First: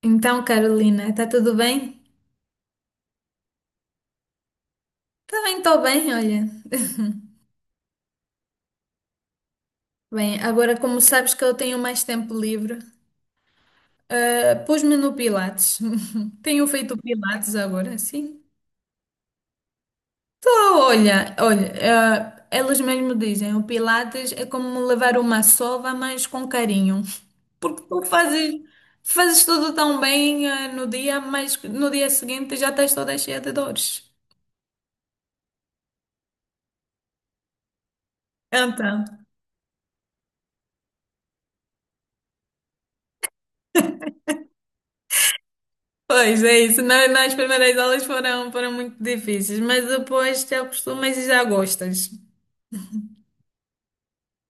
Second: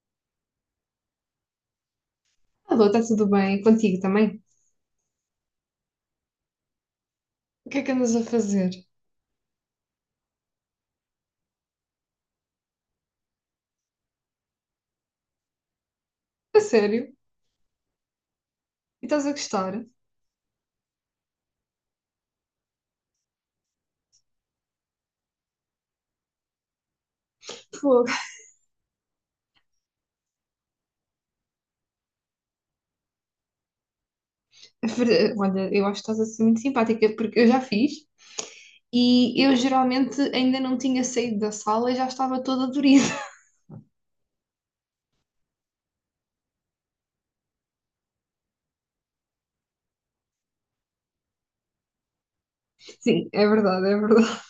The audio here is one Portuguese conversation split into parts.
Então, Carolina, está tudo bem? Alô, está tudo bem? Contigo também? Também estou bem, olha. O que é que andas a fazer? Bem, agora como sabes que eu tenho mais tempo livre, pus-me no Pilates. A Tenho feito sério? Pilates agora, sim. E estás a gostar? Estou, olha, olha, elas mesmo dizem, o Pilates é como levar uma sova, mas com carinho. Porque Fogo. Fazes tudo tão bem, no dia, mas no dia seguinte já estás toda cheia de dores. Olha, eu acho que estás a ser muito simpática, porque eu já fiz Então. e eu geralmente ainda não tinha saído da sala e já estava toda dorida. Pois é isso. Nas primeiras aulas foram muito difíceis, mas depois te acostumas e já gostas. Sim, é verdade, é verdade.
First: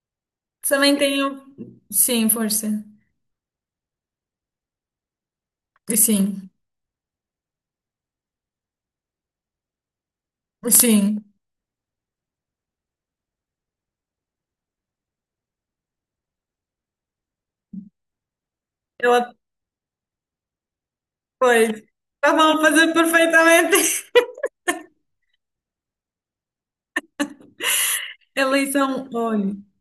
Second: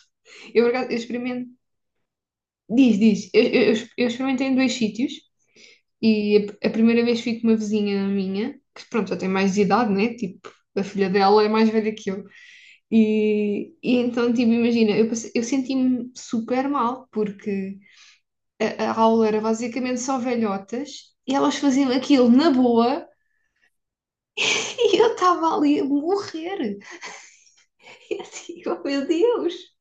Eu, por acaso, Também eu tenho. experimentei. Sim, força. Diz, diz. Eu experimentei em dois sítios e Sim, a primeira vez fui com uma vizinha minha, que pronto, já tem mais de idade, né? Tipo, a filha sim. dela é mais velha que eu. E então, tipo, imagina, eu senti-me super mal, porque a aula Ela, era basicamente só velhotas e elas pois. faziam aquilo na Estavam a fazer boa perfeitamente. e eu estava ali a morrer. E assim, Elas oh meu são, olha, Deus!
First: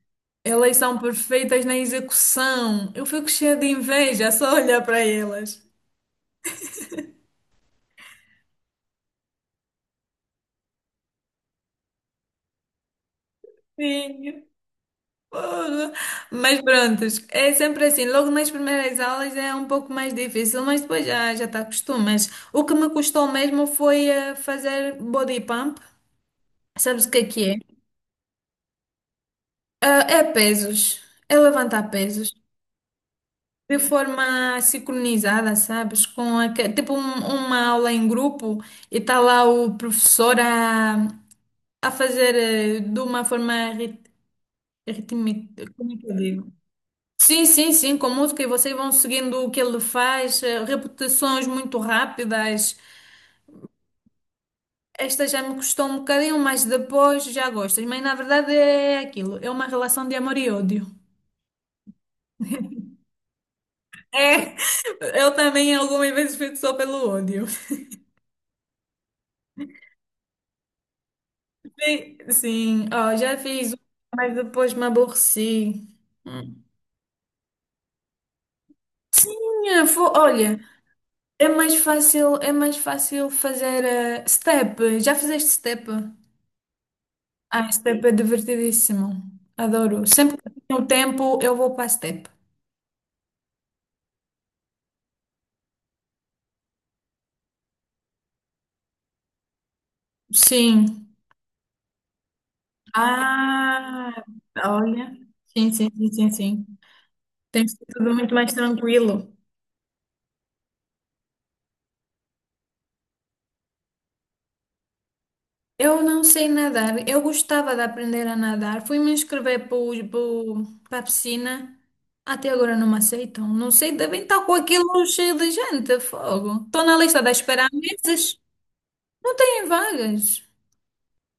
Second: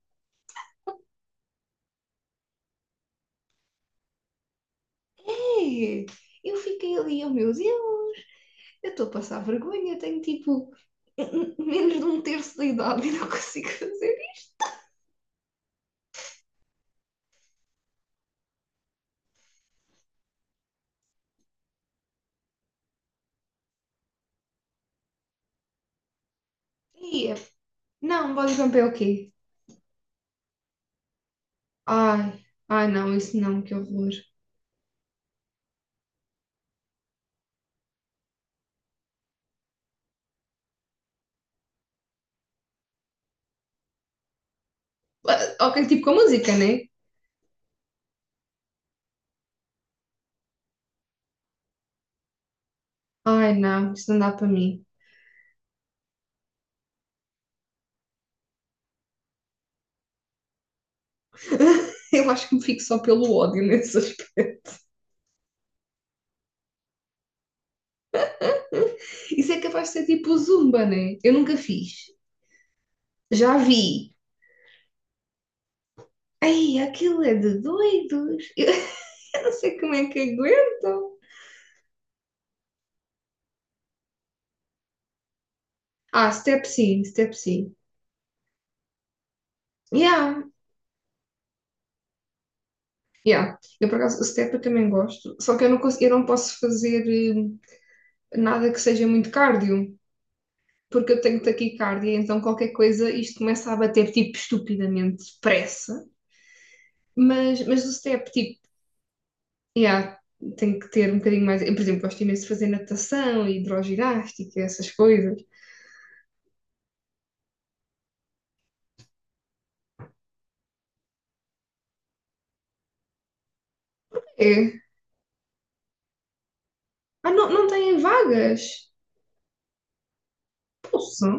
elas são perfeitas na execução. Eu fico cheia de inveja só olhar para elas. É. Eu fiquei ali, oh meu Deus! Eu estou a passar vergonha, tenho tipo menos de um terço da idade e não consigo fazer Sim. Porra. Mas pronto, é sempre assim. Logo nas primeiras aulas é um pouco mais difícil, mas depois já te acostumas. O que me custou mesmo foi fazer body pump. isso. Sabes o que é que é? Não, bodybump é o quê? Ah, é pesos, é levantar pesos Ai, ai não, isso não, que de horror. forma sincronizada, sabes? Com tipo uma aula em grupo e está lá o professor a fazer de uma forma ritmi- Ah, ok, como é tipo que com eu música, digo? né? Sim, sim, sim, com música e vocês vão seguindo o que ele faz, repetições muito rápidas. Ai não, isso não dá para mim. Esta já me custou um bocadinho, mas depois já gostas. Mas na verdade é aquilo, é uma relação de amor e ódio. Eu acho que me fico só pelo ódio nesse. É, eu também algumas vezes fico só pelo ódio. Isso é capaz de ser tipo o Zumba, né? Eu nunca fiz. Sim, sim, ó, já Já fiz, um, vi. mas depois me aborreci. Hum. Ai, aquilo é de doidos. Sim, Eu não sei como é que olha, aguentam. É mais fácil fazer step. Já fizeste step? Ah, step sim, step Ah, sim. step é divertidíssimo. Adoro. Sempre Yeah. que tenho tempo, eu vou para step. Yeah. Eu, por acaso, step eu também gosto, só que eu não posso fazer nada que seja muito cardio, Sim. porque eu tenho taquicardia, então qualquer coisa isto começa a bater, Ah, tipo, olha. estupidamente Sim, sim, depressa. sim, sim, sim. Mas, Tem mas sido o tudo step, muito mais tipo, tranquilo. yeah, tem que ter um bocadinho mais. Eu, por exemplo, gosto imenso de fazer natação, hidroginástica, essas coisas. Eu não sei nadar. Eu gostava de aprender a nadar. Fui me inscrever para a piscina. Até agora não me aceitam. Não sei, devem estar com É. aquilo cheio de gente. Fogo. Estou na lista da Ah, não, não espera há têm meses. vagas? Não têm vagas. Poxa.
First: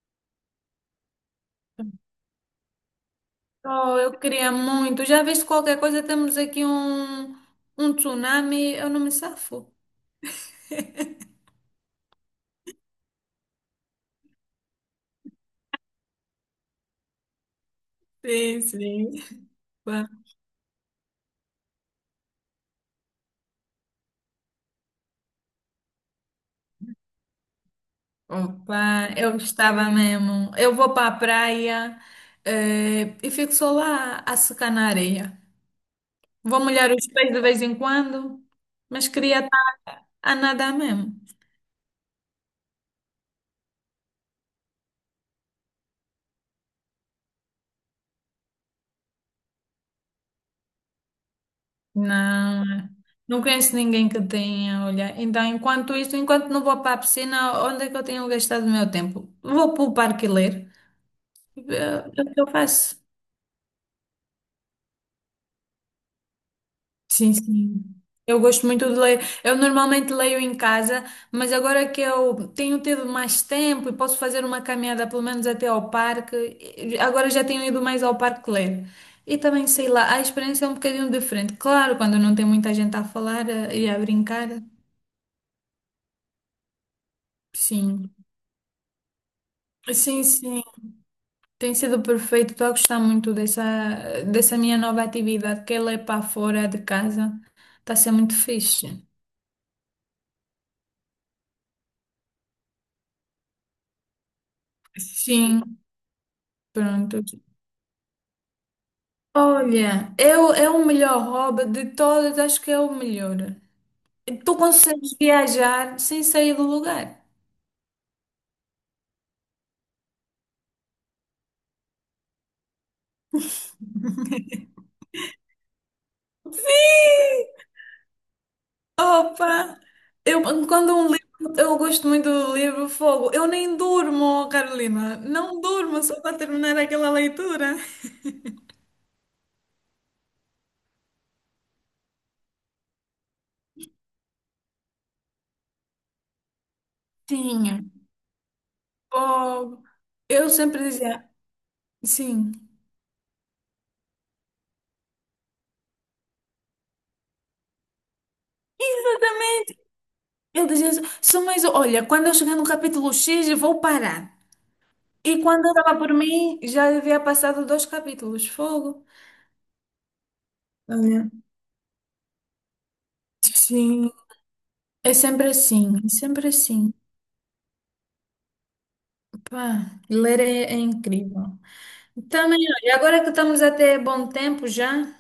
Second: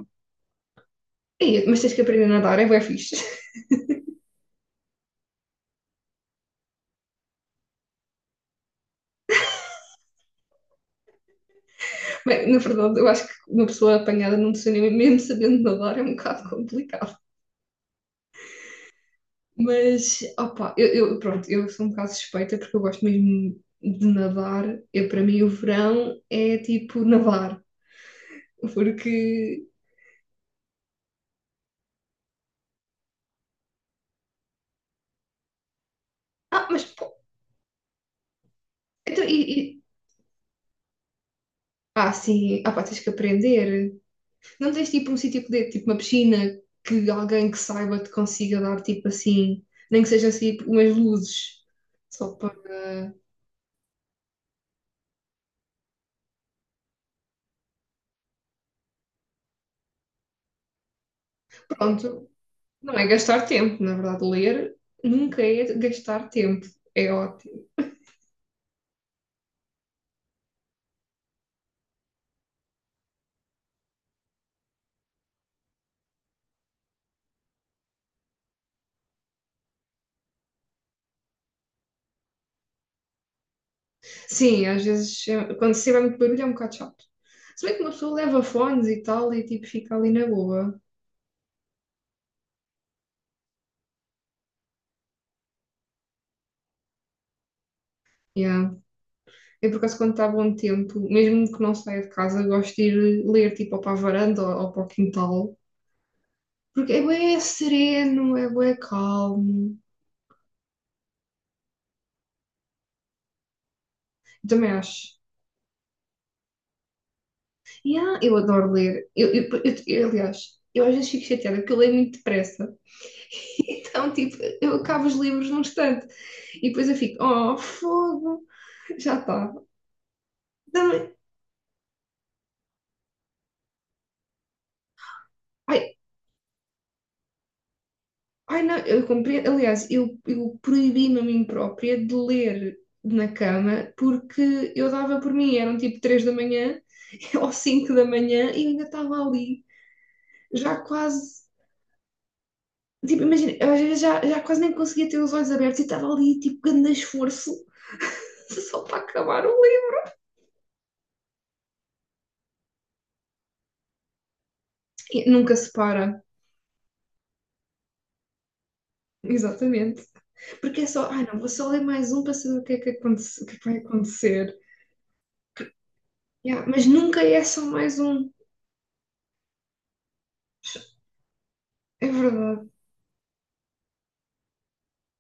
Ei, mas tens que aprender a nadar, é bué fixe. Oh, eu queria muito. Já viste qualquer coisa? Temos aqui um, um tsunami. Eu não me safo. Bem, na verdade, eu acho que uma pessoa apanhada num tsunami, mesmo sabendo nadar, é um bocado complicado. Sim, sim. Opa, Mas, opa, pronto, eu sou um bocado suspeita porque eu gosto mesmo de nadar. Eu, para mim, o verão é tipo nadar. opa, eu Porque. gostava mesmo. Eu vou para a praia, e fico só lá a secar na areia. Vou Ah, mas molhar pô, os pés de vez em quando, mas então, queria estar a nadar mesmo. ah, sim, ah, pá, tens que aprender. Não tens tipo um sítio que dê, tipo uma piscina que alguém que saiba te consiga dar tipo assim, nem que seja assim tipo, umas luzes. Só Não, para. não conheço ninguém que tenha, olha. Então, enquanto isto, enquanto não vou para a piscina, onde é que eu tenho gastado o meu tempo? Vou para o parque ler. É é Pronto, o que eu não faço. é gastar tempo, na verdade, ler nunca é gastar tempo. É Sim, ótimo. sim. Eu gosto muito de ler. Eu normalmente leio em casa, mas agora que eu tenho tido mais tempo e posso fazer uma caminhada pelo menos até ao parque, agora já tenho ido mais ao parque ler. E também, sei lá, a experiência é um bocadinho diferente. Claro, quando não tem muita gente a falar e a brincar, Sim, às vezes, é- quando se tiver muito barulho é um bocado chato. Se bem que uma sim. pessoa leva fones e tal e tipo fica ali Sim, na sim. boa. Tem sido perfeito. Estou a gostar muito dessa, dessa minha nova atividade, que é ler para fora de casa. Está a ser muito Yeah. fixe. Eu por acaso quando está bom tempo, mesmo que não saia de casa, gosto de ir ler tipo ou para a varanda ou para o quintal. Sim. Porque é Pronto. bué sereno, é bué calmo. Olha, eu, é o melhor hobby de todas, acho que é o melhor. Eu Tu também consegues acho. viajar sem sair do lugar. Yeah, eu adoro ler. Aliás, eu às vezes fico chateada porque eu leio muito depressa. Então, tipo, eu acabo os livros num instante. E depois eu fico, Sim! oh, fogo, já está. Opa! Eu, quando um Também- livro, eu gosto muito do livro Fogo. Eu nem durmo, Carolina. Não Ai, durmo só para terminar aquela leitura. ai, não, eu compreendo. Aliás, eu proibi-me a mim própria de ler na cama porque eu dava por mim, eram tipo 3 da manhã ou Tinha. 5 da manhã e eu ainda estava ali, Oh. Eu já sempre dizia, quase. sim. Tipo, imagina, eu às vezes já quase nem conseguia ter os olhos abertos e estava ali, tipo, grande esforço, só para acabar o Exatamente. livro. Eu dizia, só mais, olha, quando eu chegar no capítulo X, eu vou parar. E E nunca quando se eu estava por para. mim, já havia passado dois capítulos. Fogo. Exatamente. Porque é só, ah Olha, não, vou só ler mais um para saber o que é que, aconte- o que é que vai sim. acontecer. É sempre assim, é sempre Yeah, mas assim. nunca é só mais um. Pá, ler é incrível. É Também, verdade, olha, agora que estamos até bom tempo já.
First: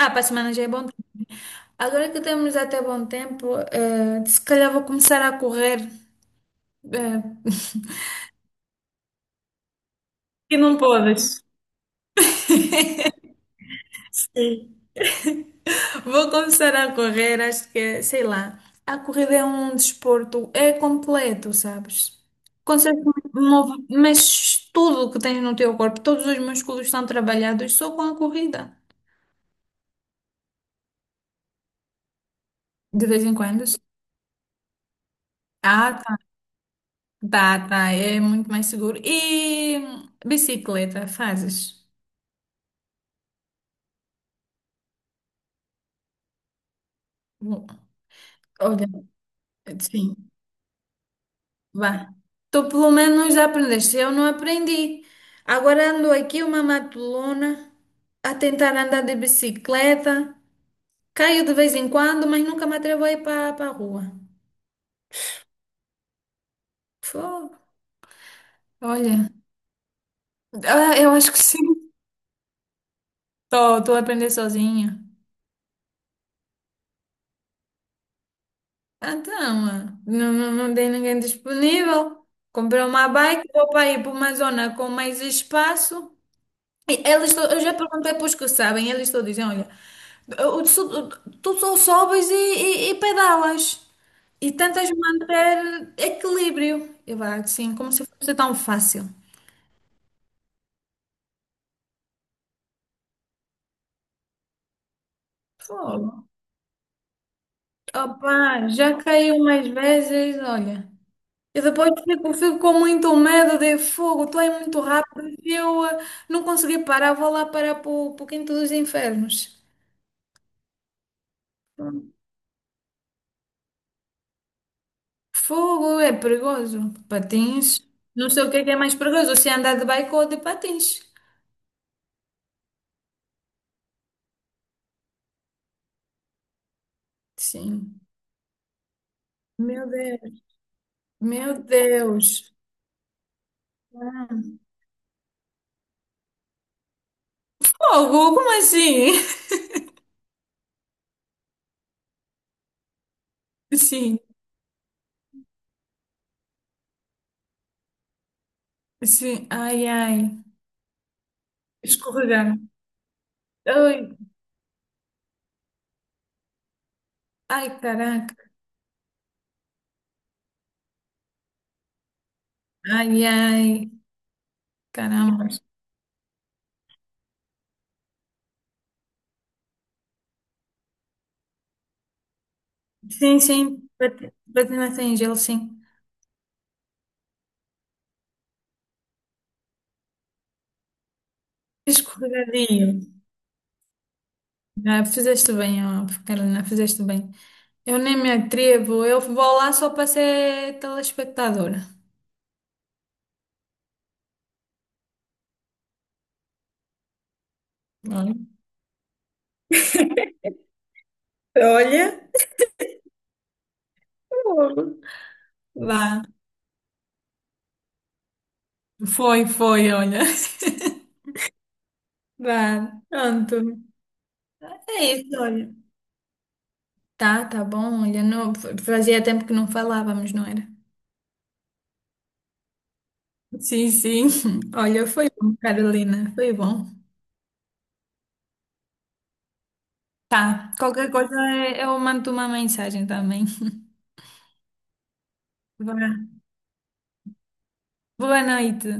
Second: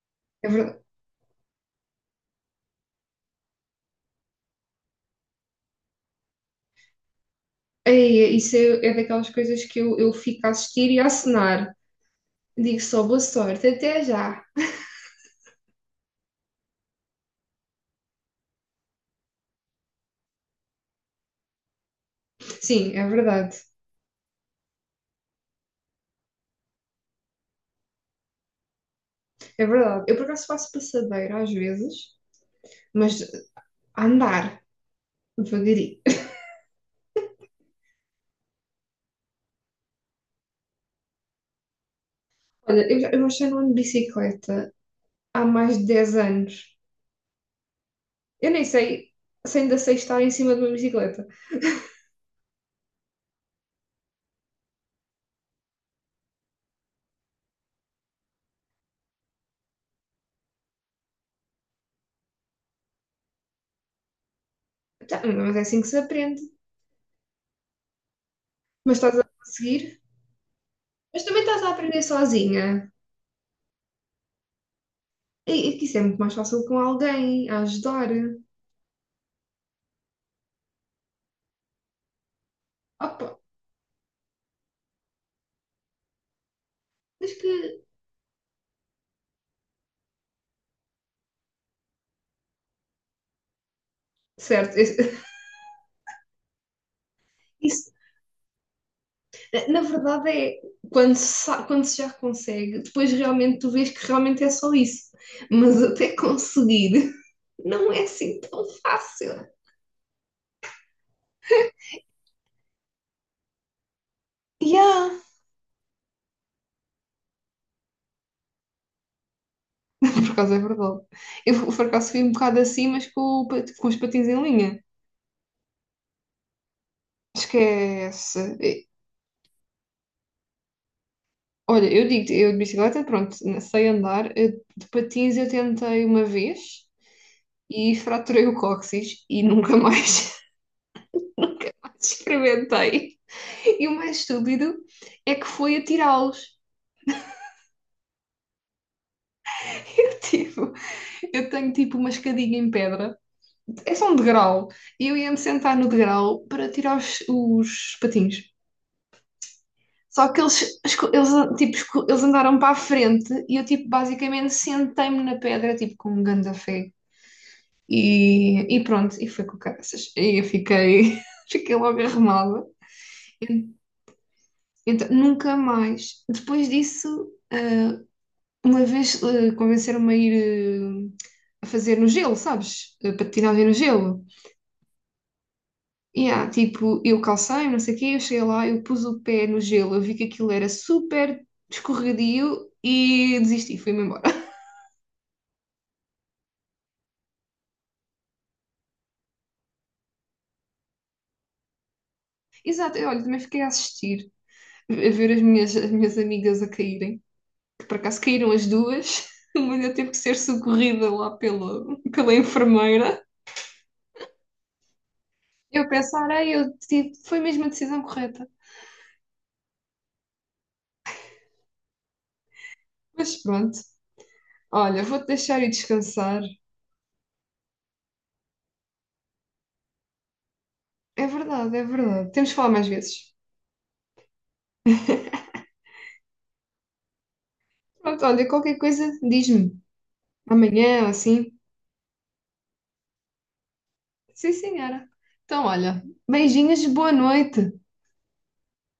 Ah, para a é semana já é bom verdade. tempo. Né? Agora que temos até bom tempo, se calhar vou começar a correr. eh, Ei, isso é, é daquelas coisas que eu fico a que não assistir e a podes. assinar. Digo só boa sorte, até já. Vou começar a correr, acho que, sei lá, a corrida é um desporto, é completo, sabes? Sim, Consegues é verdade, mover, mas tudo o que tens no teu corpo, todos os músculos estão trabalhados só com a corrida. é verdade. Eu por acaso faço passadeira às vezes, De mas vez em quando. Sim. a andar, devagarinho. Ah, tá, tá, tá, é muito mais seguro. E bicicleta, fazes? Olha, eu acho que já não ando de bicicleta há mais de 10 anos. Bom, Eu nem olha, sei se ainda sei sim. estar em cima de uma bicicleta. Vá. Tu pelo menos aprendeste, eu não aprendi. Agora ando aqui uma matulona a tentar andar de bicicleta. Caio de vez em quando, mas nunca me atrevo a ir para a rua. Tá, mas é assim que se aprende. Fô, Mas estás a olha, conseguir. Eu Mas acho que também sim. estás a aprender sozinha. Estou a aprender sozinha. E que isso é muito mais fácil com alguém a ajudar. Ah, então, ah, não, não, não tem ninguém disponível. Comprei uma Opa, bike, vou para ir para uma zona com mais espaço. E mas elas, que. eu já perguntei para os que sabem, eles todos dizem, olha, o- o- tu só sobes e pedalas. E Certo, tentas isso, manter equilíbrio. Eu vá assim, como se fosse tão fácil. na verdade é quando se, quando se já consegue, depois realmente tu vês que realmente é só isso. Mas até Fogo. conseguir não é assim tão Opa, já fácil. caiu umas vezes, olha. E depois fico com muito medo de fogo, tu é muito Yeah. rápido. E eu não consegui parar, vou lá parar para o quinto dos infernos. Por acaso é verdade. Eu por acaso fui um bocado assim, mas com os patins em linha. Fogo é perigoso. Patins. Não sei o que é Esquece. mais perigoso, se é andar de bike ou de patins. Olha, eu digo, eu de bicicleta, pronto, sei andar. De patins eu tentei uma vez e Sim. fraturei o cóccix e nunca Meu mais Deus. Meu Deus. experimentei. E o mais estúpido é que foi atirá-los. Fogo, como assim? Eu, tipo, eu tenho tipo uma escadinha em pedra, é só um Sim, degrau, e eu ia-me sentar no degrau para tirar os patins. sim. Ai, ai. Só que eles, esco- eles, tipo, esco- eles Escorregar. andaram para a frente e eu, tipo, Ai, basicamente sentei-me na pedra, tipo, com um ganda fé. ai, E, caraca. e pronto, e foi com caraças. E eu fiquei, fiquei logo arrumada. Ai, ai. Então, Caramba. nunca mais. Depois disso, uma vez convenceram-me a ir eh, a fazer no gelo, sabes? Sim, Patinagem no sim. gelo. Patinação em gelo, sim. E tipo, eu calcei, não sei o quê, eu cheguei lá, eu pus o pé no gelo, eu vi que aquilo era super escorregadio Escorregadio. e desisti, fui-me embora. Ah, fizeste bem, ó, Carolina, fizeste bem. Eu nem me atrevo, eu vou lá só para ser telespectadora. Exato, eu, olha, também fiquei a assistir, a ver as minhas amigas a caírem. Que por acaso Olha. caíram as duas, mas eu tive que ser socorrida lá pela, Olha, pela enfermeira. oh. Eu Vá. pensar, ai, eu tive, foi mesmo a decisão correta. Foi, foi, olha. Vá, Mas pronto. pronto, olha, É vou-te isso, deixar e olha. descansar. Tá, tá bom, olha. Não, fazia tempo que não falávamos, não era? É verdade, é verdade. Temos de falar mais vezes. Sim, sim. Olha, foi bom, Carolina, foi bom. Pronto, olha, qualquer coisa, diz-me. Tá. Amanhã, Qualquer coisa assim. eu mando uma mensagem também. Sim, senhora. Então, olha, Vá. beijinhos, boa noite. Boa noite.